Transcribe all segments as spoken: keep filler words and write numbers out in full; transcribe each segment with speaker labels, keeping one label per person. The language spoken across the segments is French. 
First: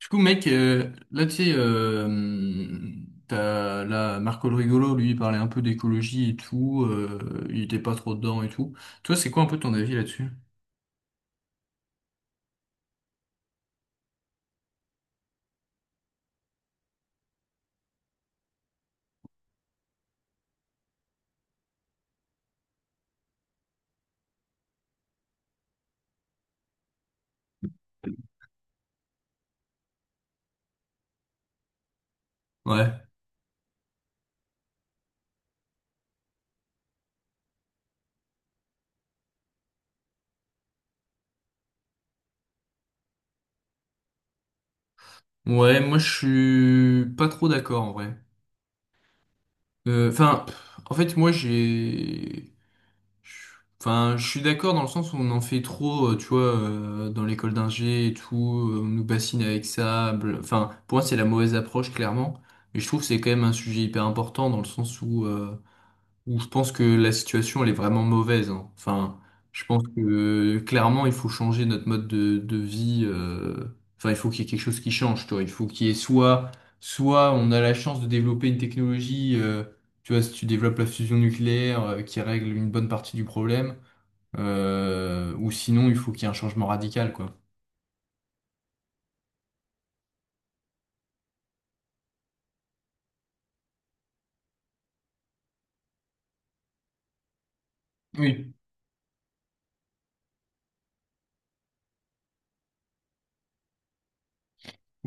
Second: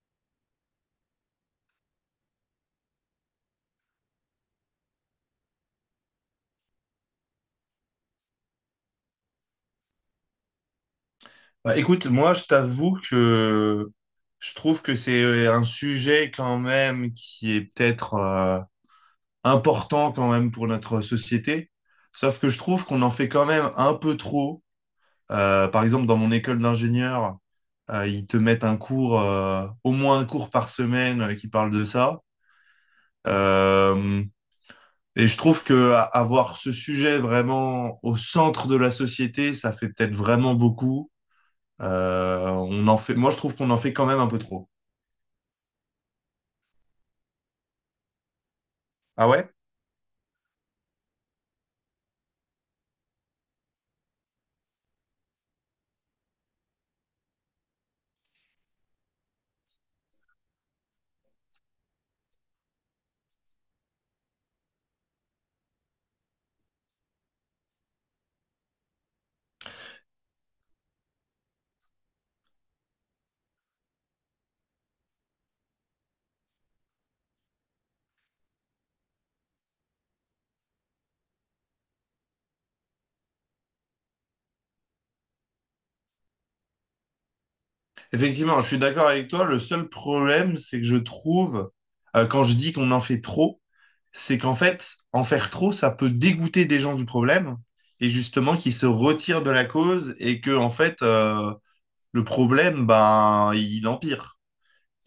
Speaker 1: Du coup, mec, euh, là, tu sais, euh, t'as, là, Marco le Rigolo, lui, il parlait un peu d'écologie et tout, euh, il était pas trop dedans et tout. Toi, c'est quoi un peu ton avis là-dessus?
Speaker 2: Bah, écoute, moi, je t'avoue que je trouve que c'est euh, un sujet quand même qui est peut-être euh, important quand même pour notre société. Sauf que je trouve qu'on en fait quand même un peu trop. Euh, par exemple, dans mon école d'ingénieur, euh, ils te mettent un cours, euh, au moins un cours par semaine euh, qui parle de ça.
Speaker 1: Ouais.
Speaker 2: Euh, et je trouve que a- avoir ce sujet vraiment au centre de la société, ça fait peut-être vraiment beaucoup. Euh, on en fait... Moi, je trouve qu'on en fait quand même un peu trop.
Speaker 1: Ouais, moi, je suis pas trop d'accord, en vrai.
Speaker 2: Ah ouais?
Speaker 1: Euh, Enfin, en fait, moi, j'ai... Enfin, je suis d'accord dans le sens où on en fait trop, euh, tu vois, euh, dans l'école d'ingé et tout, euh, on nous bassine avec ça. bl- Enfin, pour moi, c'est la mauvaise approche, clairement. Mais je trouve que c'est quand même un sujet hyper important dans le sens où... euh, où je pense que la situation elle est vraiment mauvaise, hein. Enfin, je pense que clairement il faut changer notre mode de, de vie. euh, Enfin, il faut qu'il y ait quelque chose qui change, toi. Il faut qu'il y ait soit, soit on a la chance de développer une technologie. Euh, tu vois, si tu développes la fusion nucléaire euh, qui règle une bonne partie du problème, euh, ou sinon il faut qu'il y ait un changement radical, quoi.
Speaker 2: Effectivement, je suis d'accord avec toi. Le seul problème, c'est que je trouve, euh, quand je dis qu'on en fait trop, c'est qu'en fait, en faire trop, ça peut dégoûter des gens du problème et
Speaker 1: Oui.
Speaker 2: justement qu'ils se retirent de la cause et que, en fait, euh, le problème, ben, il empire.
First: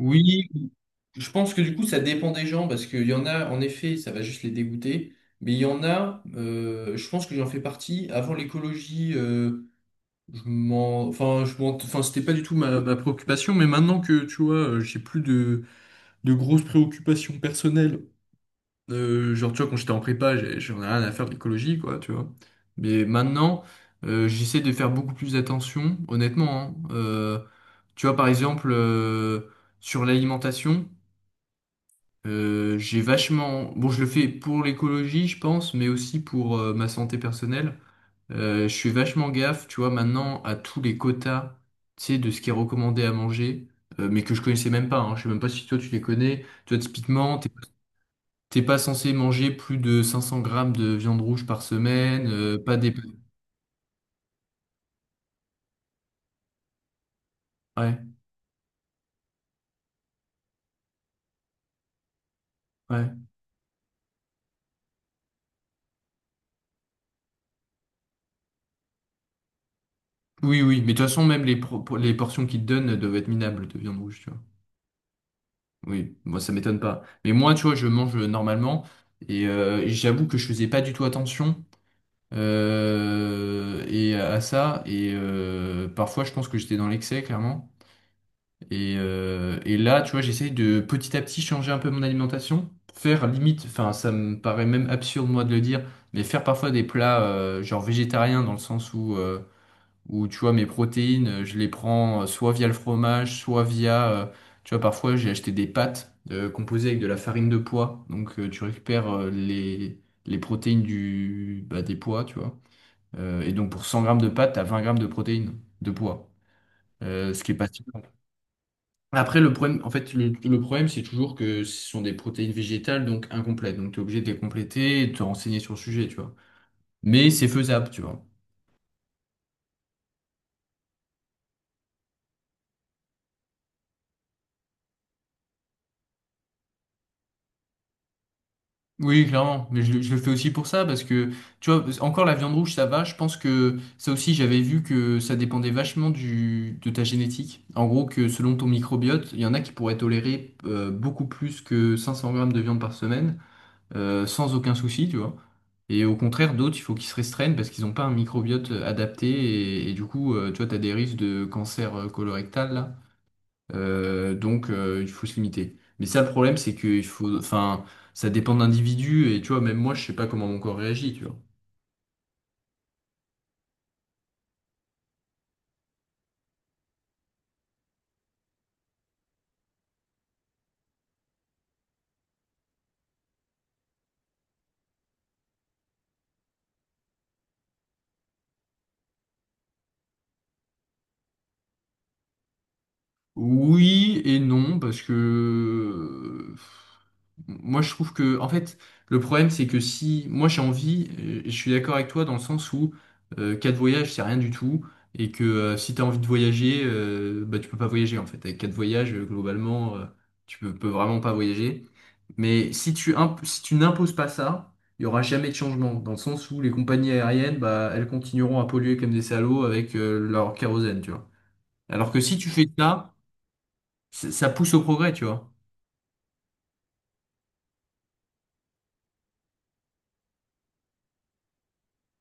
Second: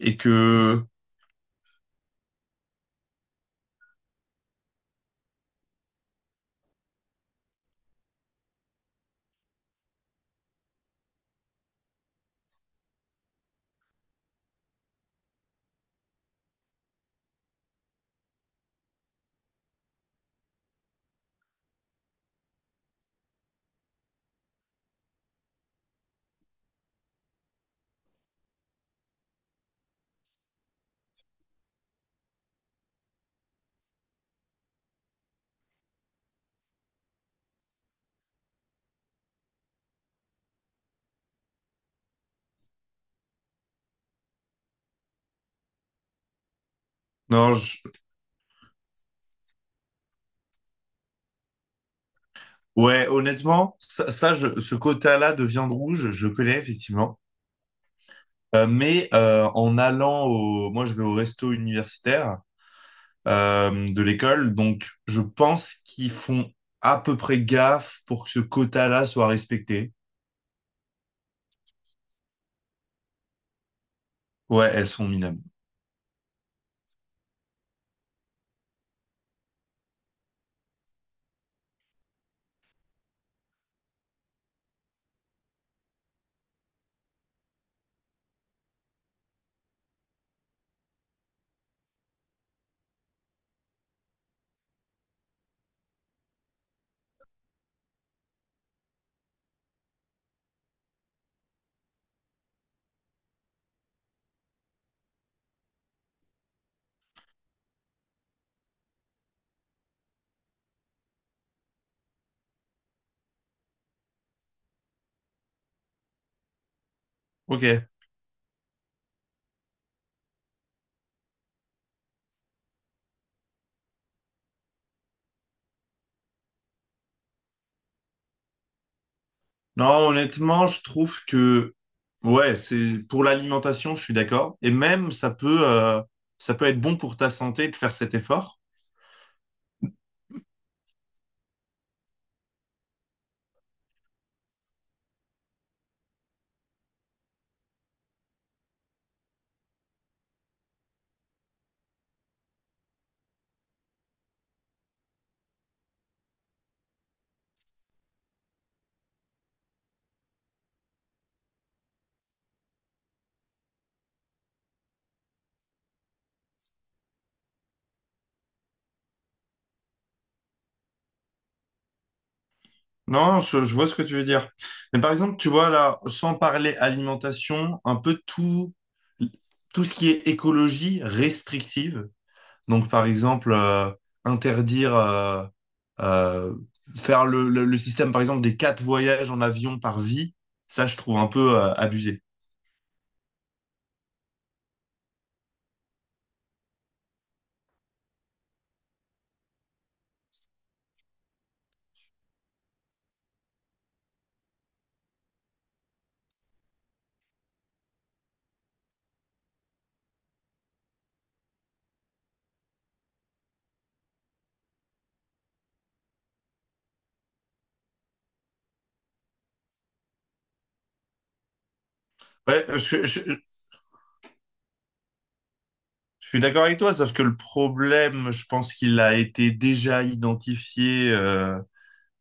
Speaker 2: Et que,
Speaker 1: je pense que du coup, ça dépend des gens, parce qu'il y en a, en effet, ça va juste les dégoûter, mais il y en a, euh, je pense que j'en fais partie. Avant l'écologie, euh, je m'en, enfin, je m'en, enfin, c'était pas du tout ma, ma préoccupation, mais maintenant que, tu vois, euh, j'ai plus de, de grosses préoccupations personnelles, euh, genre, tu vois, quand j'étais en prépa, j'ai- j'en ai rien à faire de l'écologie, quoi, tu vois. Mais maintenant, euh, j'essaie de faire beaucoup plus attention, honnêtement, hein. Euh, tu vois, par exemple, euh, sur l'alimentation. Euh, j'ai vachement... Bon, je le fais pour l'écologie, je pense, mais aussi pour euh, ma santé personnelle. Euh, je fais vachement gaffe, tu vois, maintenant à tous les quotas, tu sais, de ce qui est recommandé à manger, euh, mais que je connaissais même pas, hein. Je sais même pas si toi tu les connais. Tu vois, typiquement, t'es
Speaker 2: non, je-
Speaker 1: t'es pas censé manger plus de cinq cents grammes de viande rouge par semaine, euh, pas des...
Speaker 2: ouais, honnêtement, ça, ça, je- ce quota-là de viande rouge, je connais effectivement.
Speaker 1: Ouais,
Speaker 2: Euh, mais euh, en allant au... Moi, je vais au resto universitaire
Speaker 1: ouais.
Speaker 2: euh, de l'école, donc je pense qu'ils font à peu près gaffe pour que ce quota-là soit respecté.
Speaker 1: Oui, oui, mais de toute façon, même les, pro- les portions qu'ils te donnent doivent être minables de viande rouge, tu vois.
Speaker 2: Ouais, elles sont minables.
Speaker 1: Oui, moi ça m'étonne pas. Mais moi, tu vois, je mange euh, normalement et euh, j'avoue que je faisais pas du tout attention euh, et à ça et euh, parfois je pense que j'étais dans l'excès clairement. Et, euh, et là, tu vois, j'essaye de petit à petit changer un peu mon alimentation, faire limite, enfin ça me paraît même absurde moi de le dire, mais faire parfois des plats euh, genre végétariens dans le sens où euh, ou tu vois mes protéines, euh, je les prends euh, soit via le fromage, soit via, euh, tu vois, parfois j'ai acheté des pâtes euh, composées avec de la farine de pois, donc euh, tu récupères euh, les, les protéines du, bah, des pois, tu vois. Euh, et donc pour cent grammes de pâtes, t'as vingt grammes de protéines de pois, Euh, ce qui est pas si
Speaker 2: Ok.
Speaker 1: mal. Après, le problème, en fait, le, le problème, c'est toujours que ce sont des protéines végétales, donc incomplètes. Donc, tu es obligé de les compléter et de te renseigner sur le sujet, tu vois. Mais c'est faisable, tu vois.
Speaker 2: Non, honnêtement, je trouve que... Ouais, c'est pour l'alimentation, je suis d'accord. Et même, ça peut, euh, ça peut être bon pour ta santé de faire cet effort.
Speaker 1: Oui, clairement, mais je, le je le fais aussi pour ça parce que tu vois, encore la viande rouge, ça va. Je pense que ça aussi, j'avais vu que ça dépendait vachement du, de ta génétique. En gros, que selon ton microbiote, il y en a qui pourraient tolérer euh, beaucoup plus que cinq cents grammes de viande par semaine euh, sans aucun souci, tu vois. Et au contraire, d'autres, il faut qu'ils se restreignent parce qu'ils n'ont pas un microbiote adapté et, et du coup, euh, tu vois, tu as des risques de cancer euh, colorectal là. Euh, donc euh, il faut se limiter. Mais ça, le problème, c'est que il faut, enfin, ça dépend d'individus et tu vois, même moi, je sais pas comment mon corps réagit, tu vois.
Speaker 2: Non, je, je vois ce que tu veux dire. Mais par exemple, tu vois là, sans parler alimentation, un peu tout, tout ce qui est écologie restrictive. Donc par exemple, euh, interdire, euh, euh, faire le, le- le système par exemple des quatre voyages en avion par vie, ça je trouve un peu euh, abusé.
Speaker 1: Oui et non, parce que euh, moi je trouve que en fait le problème c'est que si moi j'ai envie, et je suis d'accord avec toi dans le sens où euh, quatre voyages c'est rien du tout et que euh, si t'as envie de voyager, euh, bah tu peux pas voyager en fait avec quatre voyages euh, globalement euh, tu peux, peux vraiment pas voyager. Mais si tu imp- si tu n'imposes pas ça, il y aura jamais de changement dans le sens où les compagnies aériennes bah elles continueront à polluer comme des salauds avec euh, leur kérosène, tu vois. Alors que si tu
Speaker 2: Ouais,
Speaker 1: fais
Speaker 2: je,
Speaker 1: ça
Speaker 2: je-
Speaker 1: c'est- ça pousse au progrès, tu vois.
Speaker 2: je suis d'accord avec toi, sauf que le problème, je pense qu'il a été déjà identifié. euh,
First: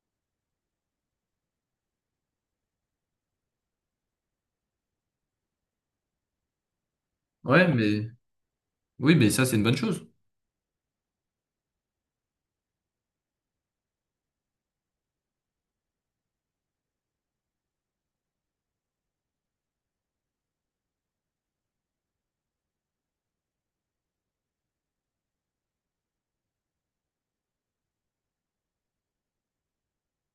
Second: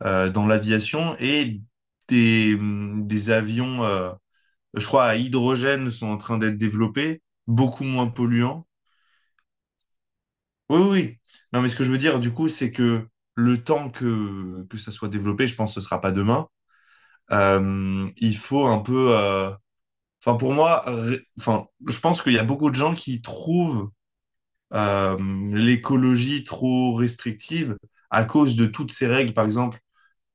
Speaker 2: euh, Dans l'aviation et des, hum, des avions, euh, je crois, à hydrogène sont en train d'être développés,
Speaker 1: Ouais,
Speaker 2: beaucoup moins
Speaker 1: mais
Speaker 2: polluants.
Speaker 1: oui, mais ça, c'est une bonne chose.
Speaker 2: Oui, oui. Oui. Non, mais ce que je veux dire, du coup, c'est que le temps que, que ça soit développé, je pense que ce sera pas demain, euh, il faut un peu... euh, Enfin, pour moi, ré- enfin, je pense qu'il y a beaucoup de gens qui trouvent euh, l'écologie trop restrictive à cause de toutes ces règles, par exemple.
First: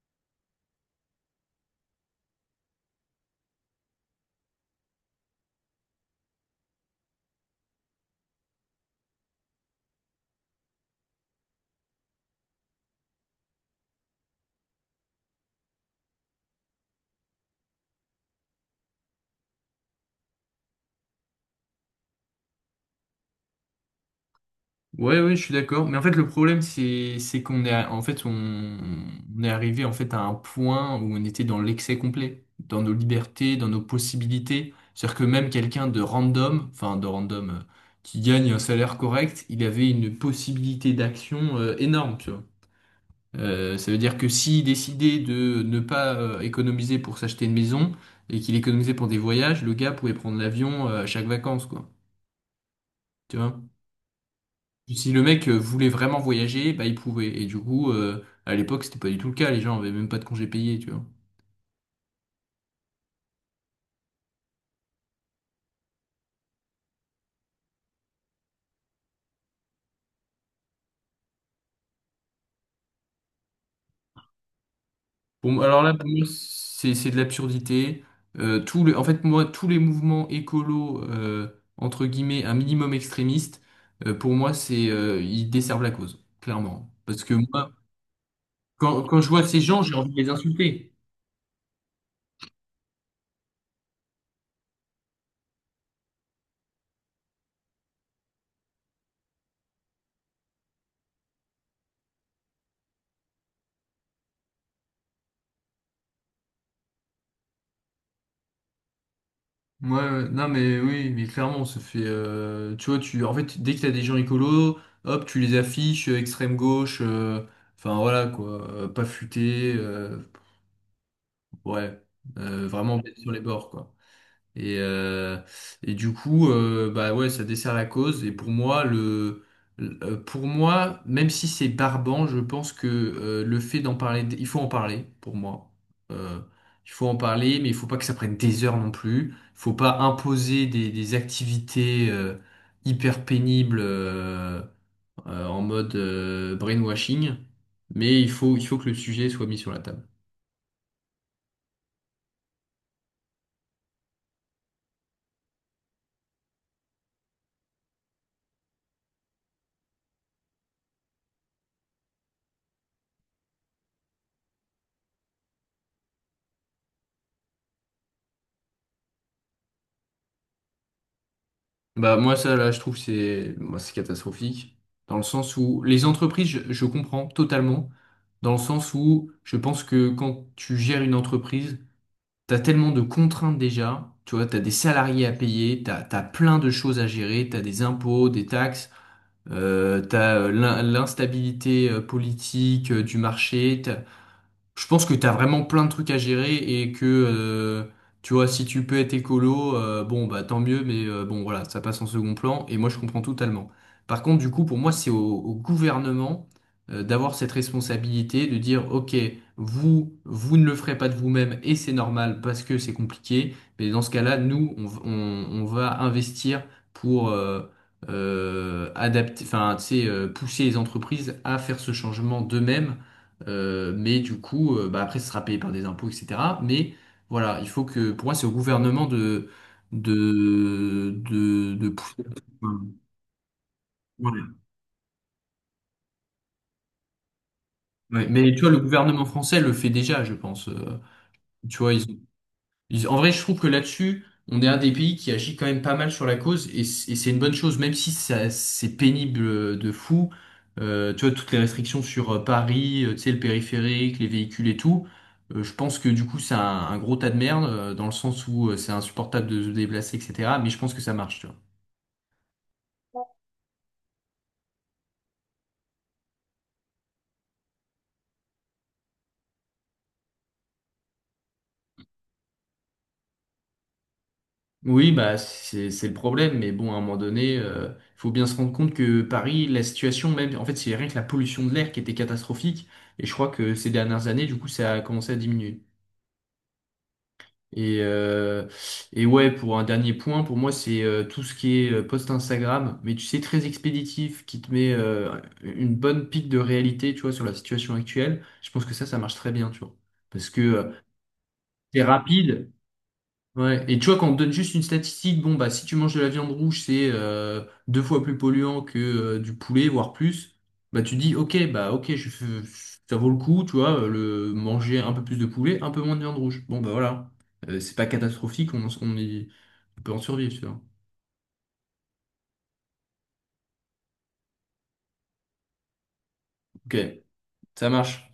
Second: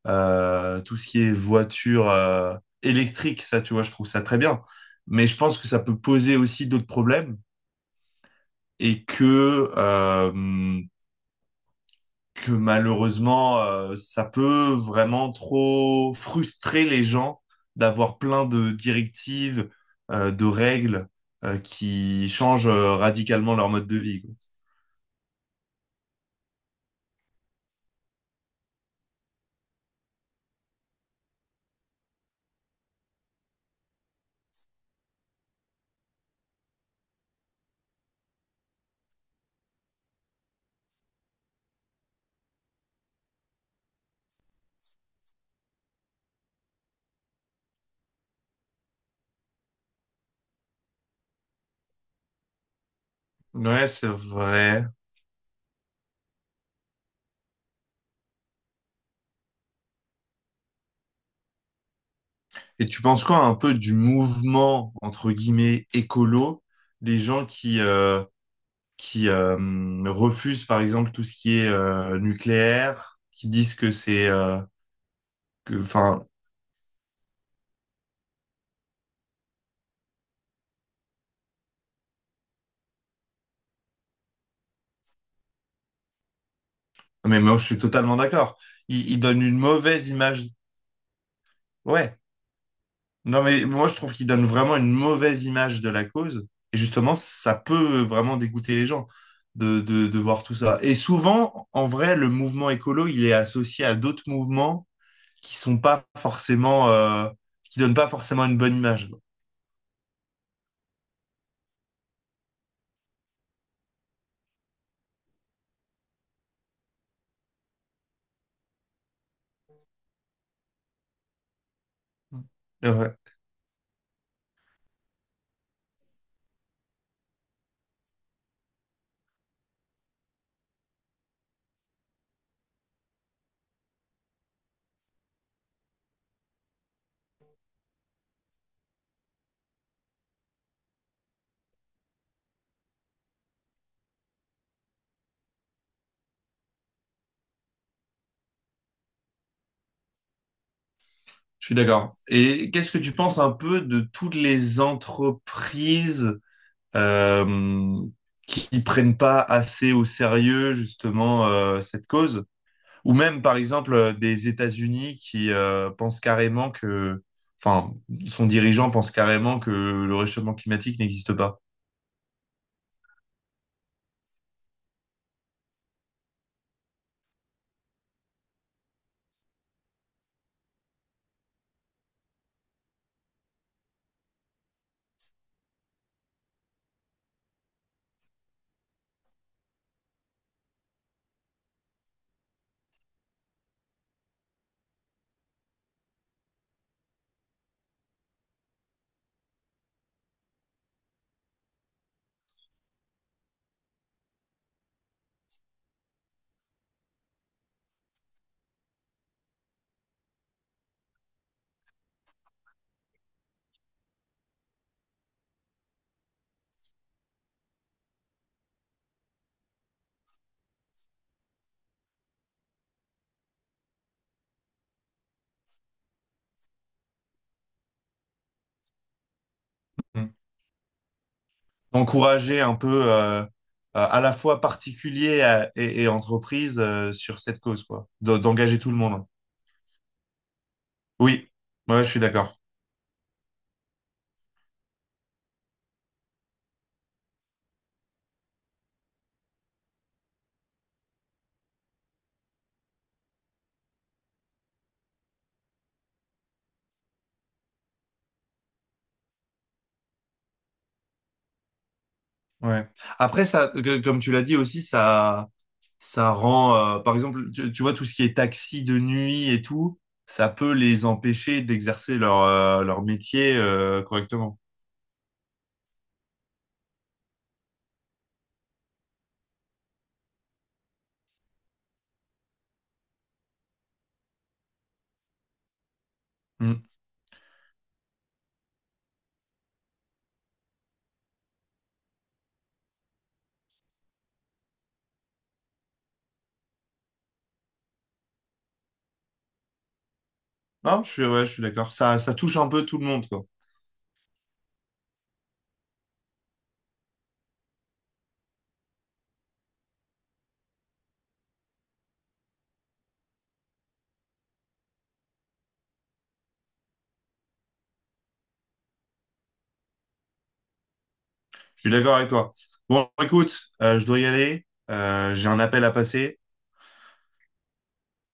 Speaker 2: Euh, tout ce qui est voiture euh, électrique, ça, tu vois, je trouve ça très bien. Mais je pense que ça peut poser aussi d'autres problèmes et que, euh, que malheureusement, euh, ça peut vraiment trop frustrer les gens d'avoir plein de directives, euh, de règles, euh, qui changent euh, radicalement leur mode de vie. Quoi.
Speaker 1: Ouais, ouais, je suis d'accord. Mais en fait, le problème, c'est, c'est qu'on est, à- en fait, on, on est arrivé en fait à un point où on était dans l'excès complet, dans nos libertés, dans nos possibilités. C'est-à-dire que même quelqu'un de random, enfin de random, euh, qui gagne un salaire correct, il avait une possibilité d'action euh, énorme, tu vois. Euh, ça veut dire que s'il décidait de ne pas euh, économiser pour s'acheter une maison et qu'il économisait pour des voyages, le gars pouvait prendre l'avion euh, à chaque vacances, quoi. Tu vois?
Speaker 2: Ouais, c'est vrai.
Speaker 1: Si le mec euh, voulait vraiment voyager, bah il pouvait. Et du coup, euh, à l'époque, c'était pas du tout le cas. Les gens avaient même pas de congés payés, tu vois.
Speaker 2: Et tu penses quoi un peu du mouvement, entre guillemets, écolo, des gens qui, euh, qui euh, refusent par exemple tout ce qui est euh, nucléaire, qui disent que c'est euh,
Speaker 1: Pour moi-
Speaker 2: que
Speaker 1: alors là, pour moi,
Speaker 2: enfin
Speaker 1: c'est c'est de l'absurdité. Euh, tout le, en fait, moi, tous les mouvements écolos, euh, entre guillemets, un minimum extrémiste, euh, pour moi, c'est, euh, ils desservent la cause, clairement. Parce que
Speaker 2: mais moi je
Speaker 1: moi,
Speaker 2: suis totalement d'accord.
Speaker 1: Quand,
Speaker 2: Ils,
Speaker 1: quand
Speaker 2: ils
Speaker 1: je
Speaker 2: donnent
Speaker 1: vois
Speaker 2: une
Speaker 1: ces gens, j'ai
Speaker 2: mauvaise
Speaker 1: envie de les
Speaker 2: image.
Speaker 1: insulter.
Speaker 2: Ouais. Non mais moi je trouve qu'ils donnent vraiment une mauvaise image de la cause et justement ça peut vraiment dégoûter les gens de, de, de voir tout ça. Et souvent en vrai le mouvement écolo, il est associé à d'autres mouvements qui sont pas forcément euh, qui donnent pas forcément une bonne image.
Speaker 1: Ouais, ouais. Non mais oui, mais clairement, ça fait, euh, tu vois, tu, en fait, dès que t'as des gens écolos, hop, tu les affiches, euh, extrême gauche, euh, enfin voilà quoi, euh, pas futé, euh, ouais, euh, vraiment
Speaker 2: Euh,
Speaker 1: bête sur les bords quoi. Et, euh, et du coup, euh, bah ouais, ça dessert la cause. Et pour moi, le, le- euh, pour moi, même si c'est barbant, je pense que euh, le fait d'en parler, il faut en parler, pour moi. Euh, il faut en parler, mais il faut pas que ça prenne des heures non plus. Il faut pas imposer des, des activités euh, hyper pénibles euh, euh, en mode euh, brainwashing. Mais il faut, il faut que le sujet soit mis sur la table.
Speaker 2: Je suis d'accord. Et qu'est-ce que tu penses un peu de toutes les entreprises euh, qui ne prennent pas assez au sérieux justement euh, cette cause? Ou même par exemple euh, des États-Unis qui euh, pensent carrément que, enfin, son dirigeant pense carrément que le réchauffement climatique n'existe pas.
Speaker 1: Bah moi ça là je trouve que c'est moi, c'est catastrophique dans le sens où les entreprises je, je comprends totalement dans le sens où je pense que quand tu gères une entreprise t'as tellement de contraintes déjà tu vois t'as des salariés à payer t'as t'as plein de choses à gérer t'as des impôts des taxes euh, t'as euh, l'in- l'instabilité euh, politique euh, du marché je pense que t'as vraiment plein de trucs à gérer et que euh, tu vois, si tu peux être écolo, euh, bon bah tant mieux, mais euh, bon voilà, ça passe en second plan et moi je comprends totalement. Par contre, du coup, pour moi, c'est au, au gouvernement euh, d'avoir cette responsabilité de dire, ok, vous, vous ne le ferez pas de vous-même et c'est normal parce que c'est compliqué, mais dans ce cas-là, nous, on, v- on- on va investir pour euh, euh, adapter, enfin, tu sais, euh, pousser les entreprises à faire ce changement d'eux-mêmes euh, mais du coup, euh, bah après, ce sera payé par des impôts, et cetera. Mais voilà, il faut que, pour moi, c'est au gouvernement de,
Speaker 2: Mm.
Speaker 1: de, de, de pousser.
Speaker 2: Encourager un
Speaker 1: Enfin,
Speaker 2: peu euh, à à la
Speaker 1: Ouais.
Speaker 2: fois particuliers à- et, et entreprises euh, sur cette cause, quoi.
Speaker 1: Ouais.
Speaker 2: D'en-
Speaker 1: Mais tu vois, le
Speaker 2: D'engager tout le
Speaker 1: gouvernement
Speaker 2: monde.
Speaker 1: français le fait déjà, je pense. Euh,
Speaker 2: Oui,
Speaker 1: tu vois,
Speaker 2: moi
Speaker 1: ils
Speaker 2: je suis d'accord.
Speaker 1: Ils- en vrai, je trouve que là-dessus, on est un des pays qui agit quand même pas mal sur la cause et c- et c'est une bonne chose, même si ça- c'est pénible euh, de fou. Euh, tu vois, toutes les restrictions sur euh, Paris, euh, tu sais, le périphérique, les véhicules et tout. Euh, je pense que du coup, c'est un, un gros tas de merde euh, dans le sens où euh, c'est insupportable de se déplacer, et cetera. Mais je pense que ça marche, tu vois.
Speaker 2: Ouais. Après, ça, que- comme tu l'as dit aussi, ça, ça rend, euh, par exemple, tu, tu vois, tout ce qui est taxi de nuit et tout, ça peut les empêcher d'exercer leur, euh, leur métier, euh, correctement.
Speaker 1: Oui, bah c'est c'est le problème, mais bon, à un moment donné, euh, faut bien se rendre compte que Paris, la situation même, en fait, c'est rien que la pollution de l'air qui était catastrophique, et je crois que ces dernières années, du coup, ça a commencé à diminuer.
Speaker 2: Mm.
Speaker 1: Et, euh, et ouais, pour un dernier point, pour moi, c'est euh, tout ce qui est euh, post Instagram, mais tu sais, très expéditif, qui te met euh, une bonne pique de réalité, tu vois, sur la situation actuelle. Je pense que ça, ça marche très bien, tu vois. Parce que euh,
Speaker 2: Non, je suis, ouais, je suis d'accord.
Speaker 1: c'est
Speaker 2: Ça, ça touche un
Speaker 1: rapide,
Speaker 2: peu tout le monde, quoi.
Speaker 1: ouais, et tu vois, quand on te donne juste une statistique, bon, bah, si tu manges de la viande rouge, c'est euh, deux fois plus polluant que euh, du poulet, voire plus, bah, tu dis, ok, bah, ok, je, je- ça vaut le coup, tu vois, euh, le manger un peu plus de poulet, un peu moins de viande rouge. Bon, bah, voilà. Euh, c'est pas catastrophique, on, en- on, y- on peut en survivre, tu vois.
Speaker 2: Je suis d'accord avec toi. Bon, écoute, euh, je dois y aller. Euh, j'ai un appel à passer.
Speaker 1: Ok, ça marche.